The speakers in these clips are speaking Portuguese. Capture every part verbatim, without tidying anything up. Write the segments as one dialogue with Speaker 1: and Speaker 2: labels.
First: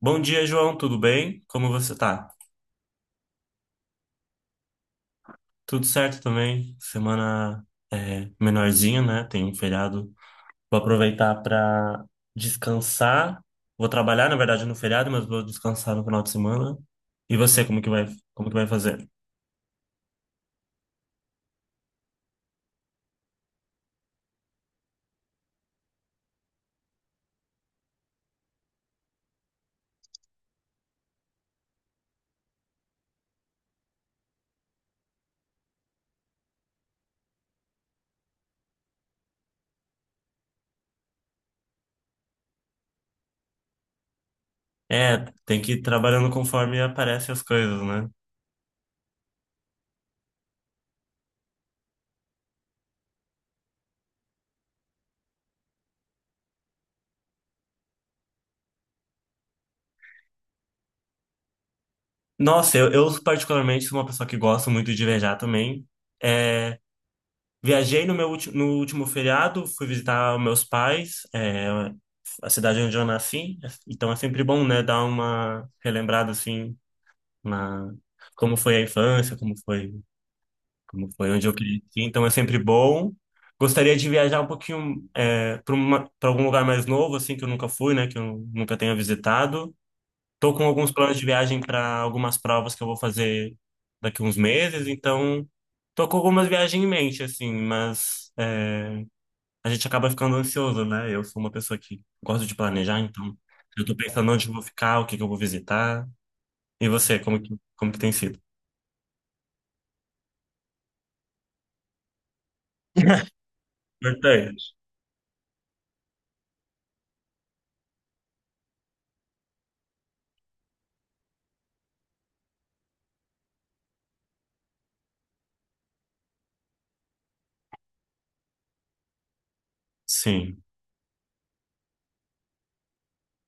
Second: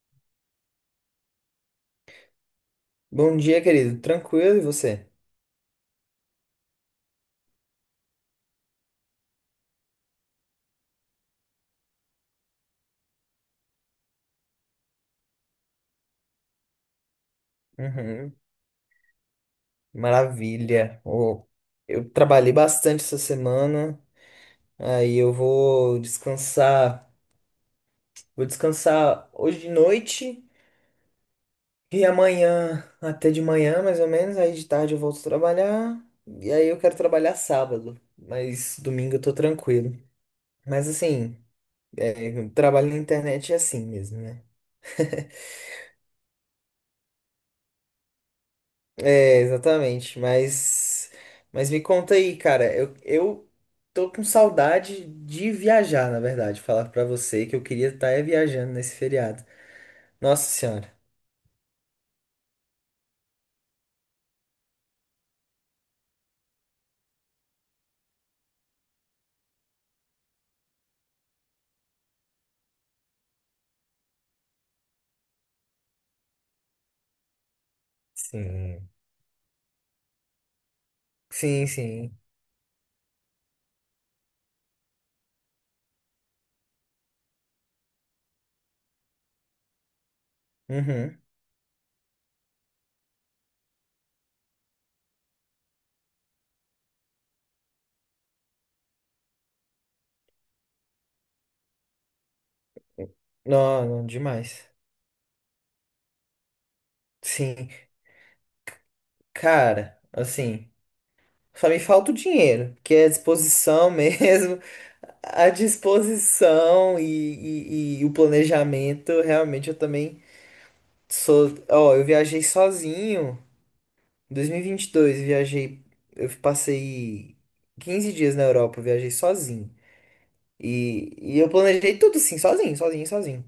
Speaker 1: Bom dia, João, tudo bem? Como você tá?
Speaker 2: Bom dia, querido. Tranquilo, e você?
Speaker 1: Tudo certo também. Semana é menorzinha, né? Tem um feriado. Vou aproveitar para descansar. Vou trabalhar, na verdade, no feriado, mas vou descansar no final de semana. E você, como que vai,
Speaker 2: Uhum,
Speaker 1: como que vai fazer?
Speaker 2: maravilha. Ô, eu trabalhei bastante essa semana, aí eu vou descansar. Vou descansar hoje de noite e amanhã até de manhã, mais ou menos. Aí de tarde eu volto trabalhar. E aí eu quero trabalhar sábado, mas domingo eu tô tranquilo. Mas assim, o trabalho na internet é assim mesmo, né?
Speaker 1: É, tem que ir trabalhando conforme aparecem as coisas, né?
Speaker 2: É, exatamente. Mas, mas me conta aí, cara. Eu, eu tô com saudade de viajar, na verdade. Falar pra você que eu queria estar viajando nesse feriado. Nossa Senhora.
Speaker 1: Nossa, eu, eu particularmente sou uma pessoa que gosta muito de viajar também. É, viajei no meu ulti- no último feriado, fui visitar meus pais. É, a cidade onde eu nasci, é, então é sempre bom, né, dar uma relembrada assim na como foi a
Speaker 2: Sim.
Speaker 1: infância, como foi, como foi onde eu
Speaker 2: Sim,
Speaker 1: cresci,
Speaker 2: sim.
Speaker 1: então é sempre bom. Gostaria de viajar um pouquinho é, para uma, para algum lugar mais novo assim que eu nunca fui, né, que eu nunca tenha visitado. Tô com alguns planos
Speaker 2: Uhum.
Speaker 1: de viagem para algumas provas que eu vou fazer daqui uns meses, então tô com algumas viagens em mente assim, mas a gente acaba ficando ansioso, né? Eu sou uma pessoa que gosto de planejar, então eu
Speaker 2: Não,
Speaker 1: tô
Speaker 2: não,
Speaker 1: pensando onde eu vou
Speaker 2: demais.
Speaker 1: ficar, o que que eu vou visitar. E você, como que,
Speaker 2: Sim.
Speaker 1: como que tem sido?
Speaker 2: Cara, assim, só me falta o dinheiro, que é a disposição mesmo.
Speaker 1: Importante.
Speaker 2: A disposição e, e, e o planejamento, realmente eu também sou. Ó, eu viajei sozinho. Em dois mil e vinte e dois, viajei, eu passei quinze dias na Europa, eu viajei sozinho.
Speaker 1: Sim,
Speaker 2: E, e eu planejei tudo assim, sozinho, sozinho, sozinho.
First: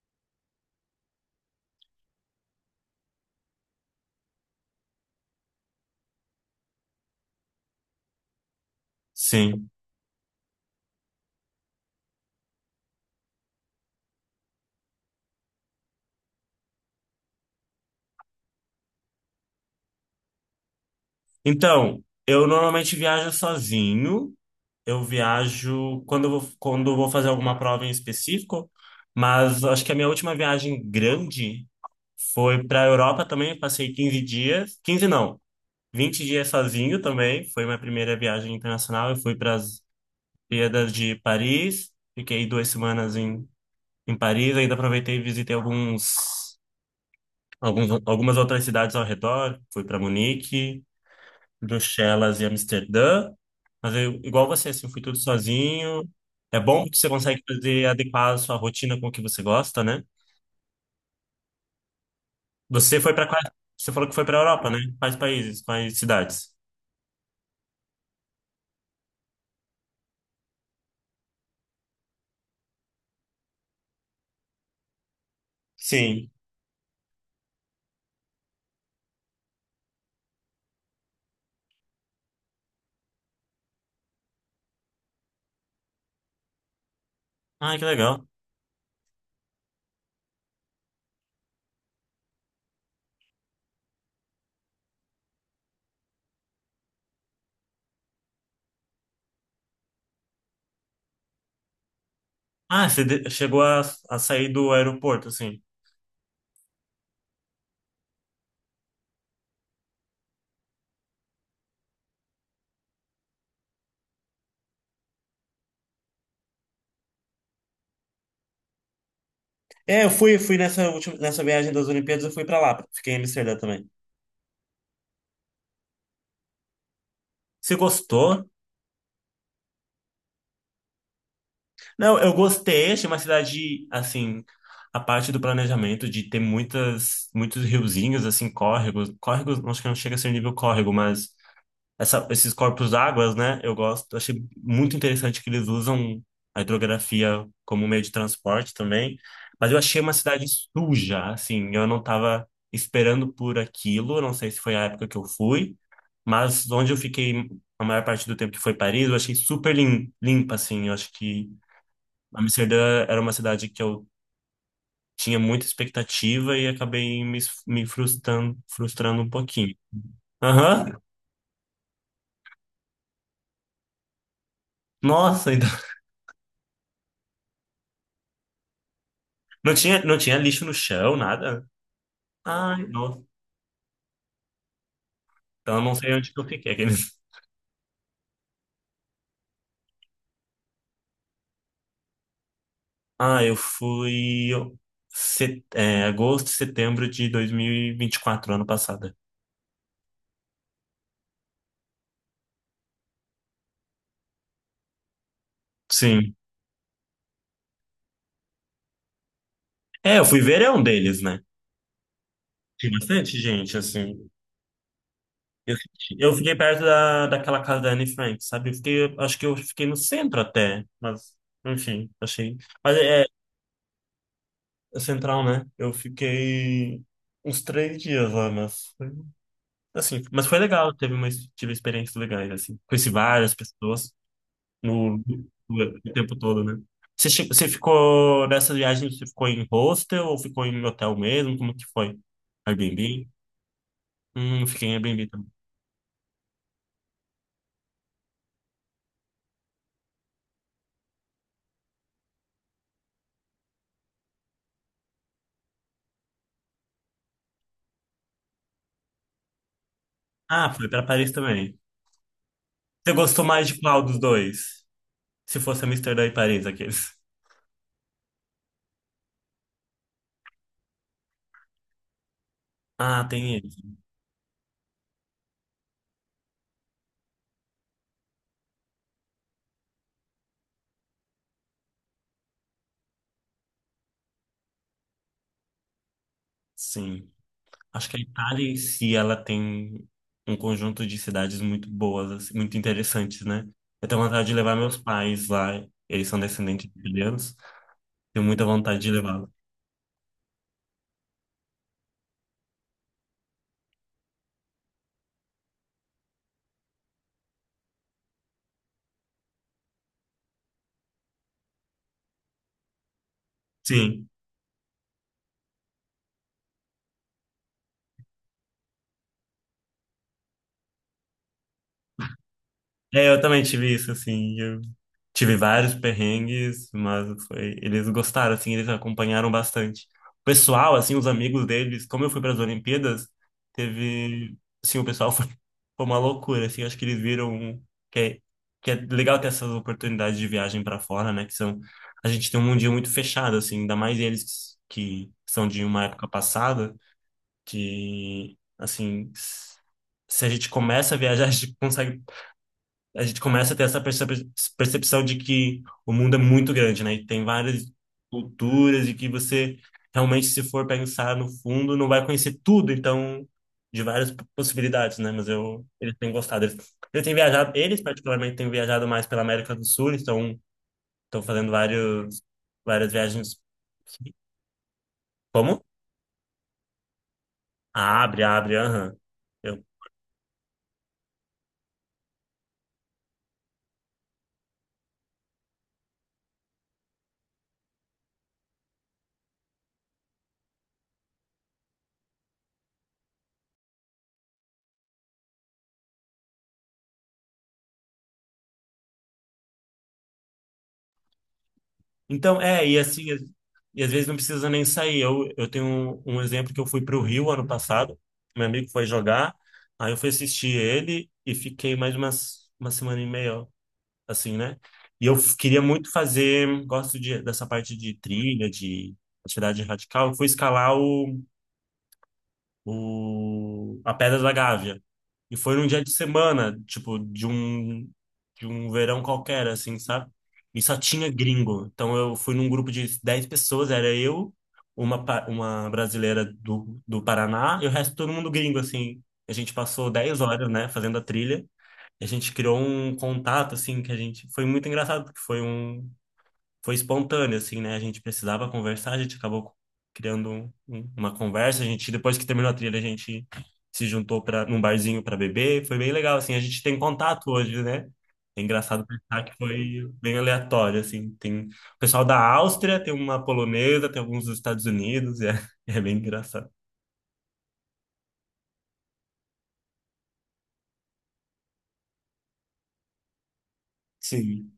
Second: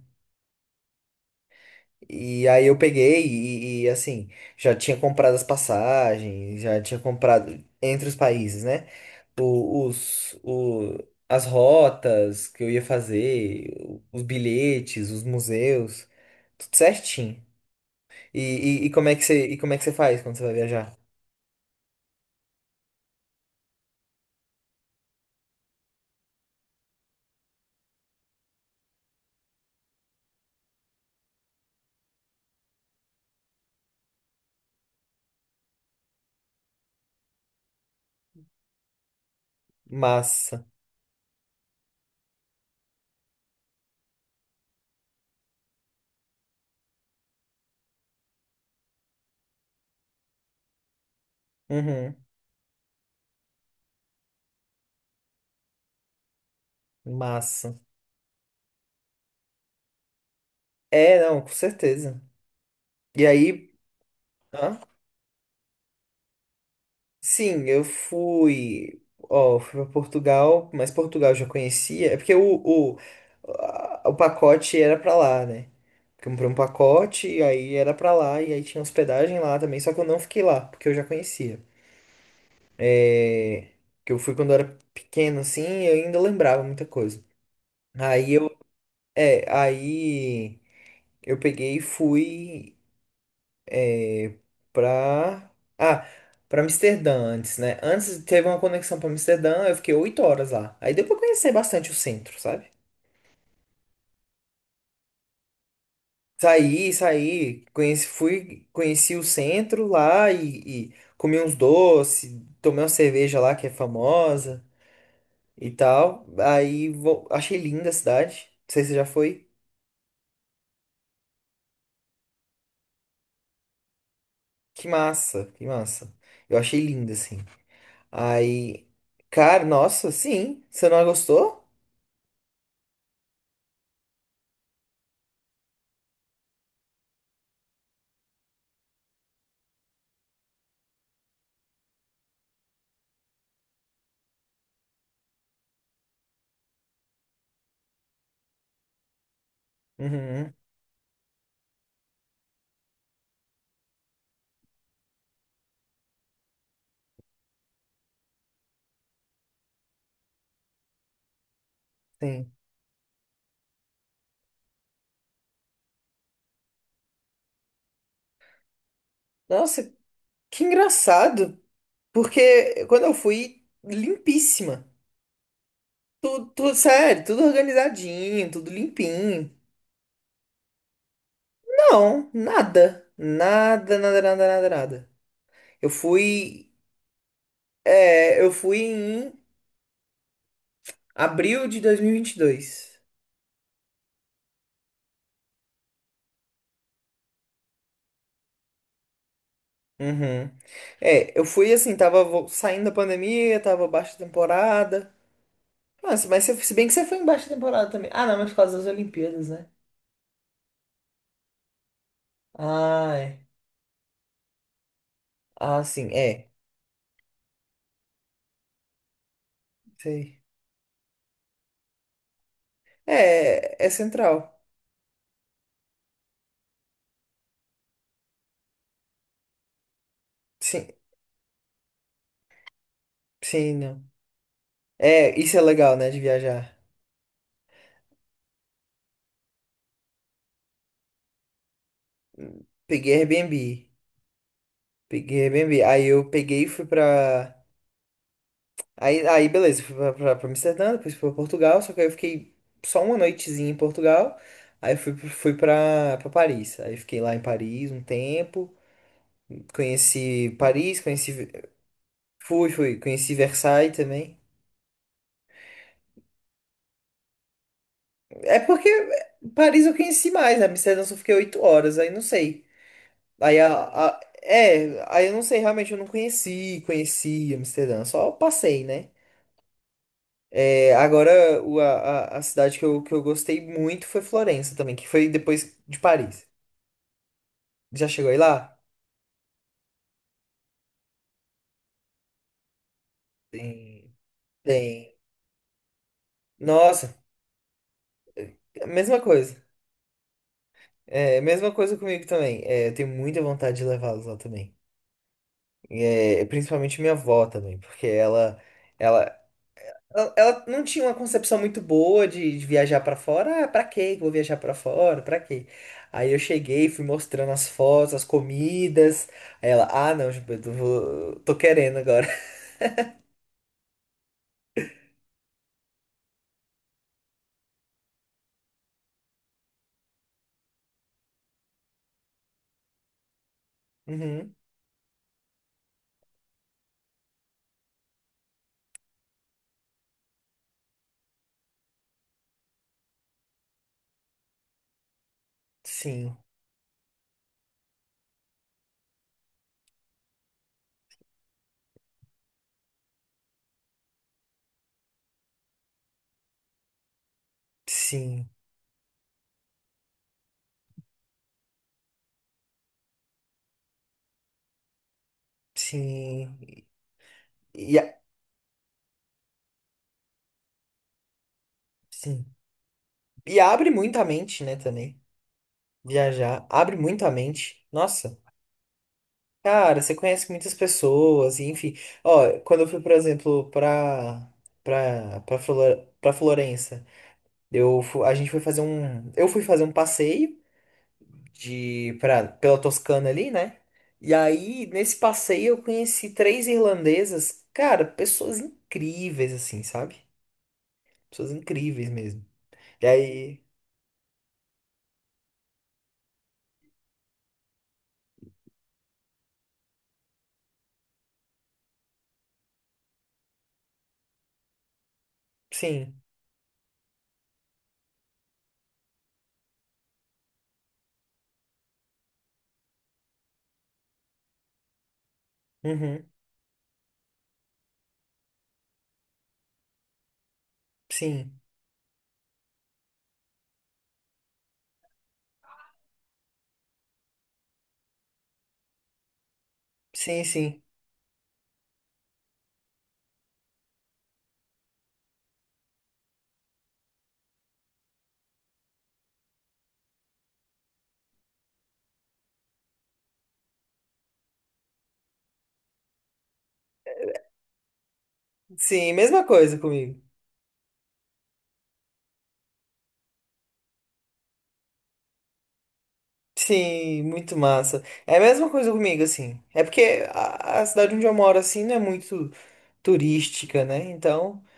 Speaker 2: E aí eu peguei e, e, assim, já tinha comprado as passagens, já tinha comprado entre os países, né?
Speaker 1: sim.
Speaker 2: O, os, o, as rotas que eu ia fazer, os bilhetes, os museus, tudo certinho. E, e, e como é que você, e como é que você faz quando você vai viajar?
Speaker 1: Então, eu normalmente viajo sozinho. Eu viajo quando eu vou, quando eu vou fazer alguma prova em específico, mas acho que a minha última viagem grande foi para a Europa também. Passei quinze dias, quinze não, vinte dias sozinho também. Foi minha primeira viagem internacional. Eu fui para
Speaker 2: Massa.
Speaker 1: Olimpíadas de Paris. Fiquei duas semanas em, em Paris. Ainda aproveitei e visitei alguns, alguns, algumas outras cidades ao redor. Fui para Munique,
Speaker 2: Uhum,
Speaker 1: Bruxelas e Amsterdã. Mas eu, igual você, assim, fui tudo sozinho. É bom que você consegue
Speaker 2: massa.
Speaker 1: fazer adequar a sua rotina com o que você gosta, né?
Speaker 2: É, não, com certeza.
Speaker 1: Você foi
Speaker 2: E
Speaker 1: para quais?
Speaker 2: aí,
Speaker 1: Você falou que foi para Europa, né?
Speaker 2: hã?
Speaker 1: Quais países? Quais cidades?
Speaker 2: Sim, eu fui, ó, fui para Portugal, mas Portugal eu já conhecia, é porque o, o, a- o pacote era pra lá, né? Eu
Speaker 1: Sim.
Speaker 2: comprei um pacote, e aí era pra lá, e aí tinha hospedagem lá também, só que eu não fiquei lá, porque eu já conhecia. É, que eu fui quando eu era pequeno, assim, e eu ainda lembrava muita coisa.
Speaker 1: Ah, que legal.
Speaker 2: Aí eu, é, aí eu peguei e fui. Pra. Ah, pra Amsterdã antes, né? Antes teve uma conexão pra Amsterdã, eu fiquei oito horas lá. Aí deu pra conhecer bastante o centro, sabe?
Speaker 1: Ah, você de- chegou a, a sair do aeroporto, assim.
Speaker 2: Saí, saí, conheci, fui, conheci o centro lá e, e comi uns doces, tomei uma cerveja lá que é famosa e tal. Aí vo- achei linda a cidade. Não sei se você já foi.
Speaker 1: É, eu fui, fui nessa última, nessa viagem das Olimpíadas, eu fui pra lá, fiquei em Amsterdã também.
Speaker 2: Que massa, que massa. Eu achei linda, assim.
Speaker 1: Você gostou?
Speaker 2: Aí, cara, nossa, sim. Você não gostou?
Speaker 1: Não, eu gostei, achei uma cidade, assim, a parte do planejamento de ter muitas, muitos riozinhos, assim, córregos, córregos, acho que não chega a ser nível córrego, mas essa- esses corpos d'águas, né? Eu gosto. Eu achei muito interessante que eles usam a hidrografia como meio de transporte também. Mas eu achei uma cidade
Speaker 2: Uhum,
Speaker 1: suja, assim. Eu não estava esperando por aquilo. eu Não sei se foi a época que eu fui, mas onde eu fiquei a maior parte do tempo que foi Paris, eu achei super lim- limpa, assim. Eu acho que
Speaker 2: sim.
Speaker 1: Amsterdã era uma cidade que eu tinha muita expectativa e acabei me, me frustrando, frustrando um pouquinho.
Speaker 2: Nossa, que
Speaker 1: Aham.
Speaker 2: engraçado, porque quando eu fui, limpíssima.
Speaker 1: Nossa,
Speaker 2: Tudo, tudo sério, tudo organizadinho, tudo limpinho.
Speaker 1: Não tinha, não tinha lixo no chão, nada.
Speaker 2: Não,
Speaker 1: Ai,
Speaker 2: nada.
Speaker 1: nossa,
Speaker 2: Nada, nada, nada, nada, nada.
Speaker 1: então eu
Speaker 2: Eu
Speaker 1: não sei onde que eu
Speaker 2: fui,
Speaker 1: fiquei. aqueles.
Speaker 2: é, eu fui em abril de dois mil e vinte e dois.
Speaker 1: Ah, eu fui set, é, agosto, setembro de dois mil e e vinte e quatro ano passado.
Speaker 2: Uhum. É, eu fui assim, tava vo- saindo da pandemia, tava baixa temporada. Nossa,
Speaker 1: Sim.
Speaker 2: mas se, se bem que você foi em baixa temporada também. Ah, não, mas por causa das Olimpíadas, né?
Speaker 1: É, eu fui verão deles, né? Tinha
Speaker 2: Ah,
Speaker 1: bastante
Speaker 2: é.
Speaker 1: gente, assim. Eu,
Speaker 2: Ah, sim,
Speaker 1: senti- eu
Speaker 2: é.
Speaker 1: fiquei perto da, daquela casa da Anne Frank, sabe? Eu fiquei, acho que eu fiquei no centro
Speaker 2: Sei.
Speaker 1: até, mas, enfim, achei. Mas é,
Speaker 2: É, é central.
Speaker 1: é central, né? Eu fiquei uns três dias lá, mas. Assim, mas foi
Speaker 2: Sim,
Speaker 1: legal, teve uma, tive experiências legais, assim. Conheci várias
Speaker 2: sim, não.
Speaker 1: pessoas no,
Speaker 2: É, isso é legal,
Speaker 1: no-
Speaker 2: né,
Speaker 1: o
Speaker 2: de
Speaker 1: tempo todo,
Speaker 2: viajar.
Speaker 1: né? Você, che- você ficou nessa viagem, você ficou em hostel ou ficou em hotel mesmo? Como que foi?
Speaker 2: Peguei
Speaker 1: Airbnb?
Speaker 2: Airbnb.
Speaker 1: Hum, fiquei em Airbnb
Speaker 2: Peguei
Speaker 1: também.
Speaker 2: Airbnb. Aí eu peguei e fui pra. Aí, aí beleza, fui pra, pra, pra Amsterdã, depois fui pra Portugal, só que aí eu fiquei só uma noitezinha em Portugal. Aí fui, fui pra, pra Paris. Aí fiquei lá em Paris um tempo. Conheci
Speaker 1: Ah, foi
Speaker 2: Paris,
Speaker 1: para Paris
Speaker 2: conheci.
Speaker 1: também.
Speaker 2: Fui, fui,
Speaker 1: Você
Speaker 2: conheci
Speaker 1: gostou mais de
Speaker 2: Versailles
Speaker 1: qual dos
Speaker 2: também.
Speaker 1: dois? Se fosse Amsterdã e Paris, aqueles.
Speaker 2: É porque Paris eu conheci mais, né? Amsterdã eu só fiquei oito horas, aí não sei.
Speaker 1: Ah, tem
Speaker 2: Aí
Speaker 1: ele
Speaker 2: a, a- É, aí eu não sei, realmente eu não conheci, conheci Amsterdã, só passei, né? É, agora o- a, a a cidade que eu, que eu gostei muito foi Florença também, que foi depois de Paris.
Speaker 1: Sim.
Speaker 2: Já
Speaker 1: Acho que a
Speaker 2: chegou aí
Speaker 1: Itália em
Speaker 2: lá?
Speaker 1: si, ela tem um conjunto de cidades muito boas, assim, muito interessantes, né? Eu
Speaker 2: Tem.
Speaker 1: tenho vontade de levar meus
Speaker 2: Tem.
Speaker 1: pais lá, eles são descendentes de
Speaker 2: Nossa,
Speaker 1: italianos, tenho muita vontade de
Speaker 2: mesma
Speaker 1: levá-los.
Speaker 2: coisa. É, mesma coisa comigo também. É, eu tenho muita vontade de levá-los lá também. É, principalmente minha avó também, porque ela, ela, Ela, ela não tinha uma concepção muito boa de, de viajar pra fora. Ah, pra quê que eu
Speaker 1: Sim,
Speaker 2: vou viajar pra fora? Pra quê? Aí eu cheguei, fui mostrando as fotos, as comidas. Aí ela, ah, não, Gilberto, eu vou- tô querendo agora.
Speaker 1: é, eu também tive isso, assim, Tive vários perrengues, mas foi, eles gostaram, assim, eles acompanharam bastante. O pessoal, assim, os amigos deles, como eu fui para as Olimpíadas,
Speaker 2: Uhum,
Speaker 1: teve, assim, o pessoal foi, foi uma loucura, assim, acho que eles viram um, que é, que é legal ter essas oportunidades de viagem para fora, né, que são, a gente tem um mundinho muito fechado, assim, ainda mais eles que são de uma época
Speaker 2: sim,
Speaker 1: passada, que, assim, se a gente começa a viajar, a gente consegue a gente começa a ter essa percep- percepção de que o mundo é muito grande, né? E tem várias
Speaker 2: sim,
Speaker 1: culturas e que você realmente, se for pensar no fundo, não vai conhecer tudo, então, de várias p- possibilidades, né? Mas eu, eles têm
Speaker 2: sim.
Speaker 1: gostado. Eles, eles têm viajado,
Speaker 2: E,
Speaker 1: eles
Speaker 2: a-
Speaker 1: particularmente têm viajado mais pela América do Sul, estão, estão fazendo vários,
Speaker 2: sim.
Speaker 1: várias viagens.
Speaker 2: E abre muito a mente, né, também.
Speaker 1: Como?
Speaker 2: Viajar abre muito a mente.
Speaker 1: Ah,
Speaker 2: Nossa,
Speaker 1: abre, abre, aham.
Speaker 2: cara, você conhece muitas pessoas, e enfim. Ó, quando eu fui, por exemplo, pra, pra, pra, Flor pra Florença. Eu, fu- a gente foi fazer um, eu fui fazer um passeio de pra, pela Toscana ali, né? E aí, nesse passeio, eu conheci três irlandesas, cara, pessoas incríveis, assim, sabe? Pessoas incríveis mesmo.
Speaker 1: Então, é, e
Speaker 2: E
Speaker 1: assim, às-
Speaker 2: aí,
Speaker 1: e às vezes não precisa nem sair. Eu, eu tenho um, um exemplo que eu fui para o Rio ano passado, meu amigo foi jogar, aí eu fui assistir ele e fiquei mais umas, uma semana e meia, assim, né? E eu f- queria muito
Speaker 2: sim,
Speaker 1: fazer, gosto de, dessa parte de trilha, de atividade radical, eu fui escalar o, a Pedra da Gávea. E foi num dia de
Speaker 2: uhum,
Speaker 1: semana, tipo, de um, de um verão qualquer, assim, sabe? E só tinha
Speaker 2: sim,
Speaker 1: gringo. Então eu fui num grupo de dez pessoas, era eu, uma, pa- uma brasileira do, do Paraná e o resto todo mundo gringo, assim. A gente passou dez
Speaker 2: sim,
Speaker 1: horas,
Speaker 2: sim,
Speaker 1: né, fazendo a trilha. E a gente criou um contato, assim, que a gente... Foi muito engraçado, porque foi um foi espontâneo, assim, né? A gente precisava conversar, a gente acabou criando um- um- uma conversa. A gente, depois que terminou a trilha, a gente se juntou para num barzinho para beber. Foi bem legal, assim. A gente tem contato hoje, né? É engraçado
Speaker 2: sim,
Speaker 1: pensar
Speaker 2: mesma
Speaker 1: que
Speaker 2: coisa
Speaker 1: foi
Speaker 2: comigo.
Speaker 1: bem aleatório, assim. Tem o pessoal da Áustria, tem uma polonesa, tem alguns dos Estados Unidos, e é, é bem engraçado.
Speaker 2: Sim, muito massa. É a mesma coisa comigo, assim. É porque a, a cidade onde eu moro, assim, não é muito turística, né? Então.
Speaker 1: Sim.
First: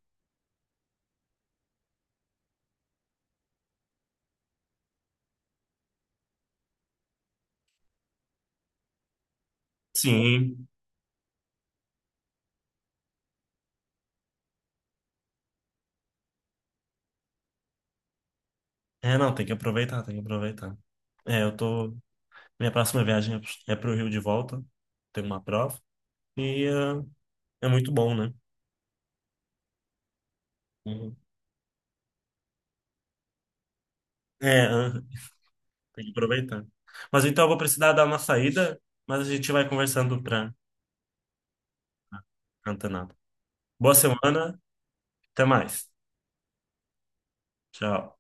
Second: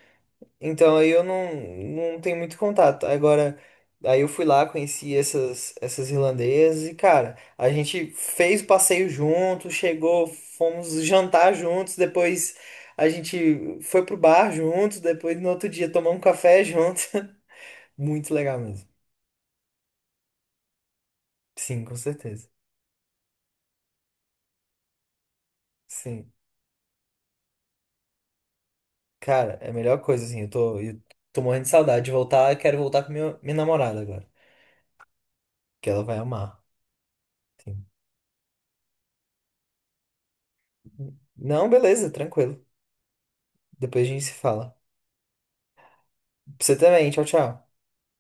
Speaker 2: Então aí eu não, não tenho muito contato. Agora, aí eu fui lá, conheci essas, essas irlandesas e, cara, a gente fez o passeio junto, chegou,
Speaker 1: Sim.
Speaker 2: fomos jantar juntos, depois a gente foi pro bar juntos, depois no outro dia tomamos um café junto. Muito legal mesmo.
Speaker 1: É, não, tem que aproveitar, tem que aproveitar. É, eu
Speaker 2: Sim, com
Speaker 1: tô.
Speaker 2: certeza.
Speaker 1: Minha próxima viagem é é pro Rio de volta. Tem uma prova.
Speaker 2: Sim.
Speaker 1: E eh, é muito bom, né?
Speaker 2: Cara, é a melhor coisa, assim, eu tô, eu
Speaker 1: Uhum.
Speaker 2: tô morrendo de saudade de voltar, eu quero voltar com minha, minha namorada agora,
Speaker 1: É, aham.
Speaker 2: que ela
Speaker 1: tem que
Speaker 2: vai amar.
Speaker 1: aproveitar. Mas então eu vou
Speaker 2: Sim.
Speaker 1: precisar dar uma saída, mas a gente vai conversando para
Speaker 2: Não, beleza, tranquilo.
Speaker 1: antenar. Boa
Speaker 2: Depois a gente se
Speaker 1: semana,
Speaker 2: fala.
Speaker 1: até mais.
Speaker 2: Pra você também. Tchau, tchau.
Speaker 1: Tchau.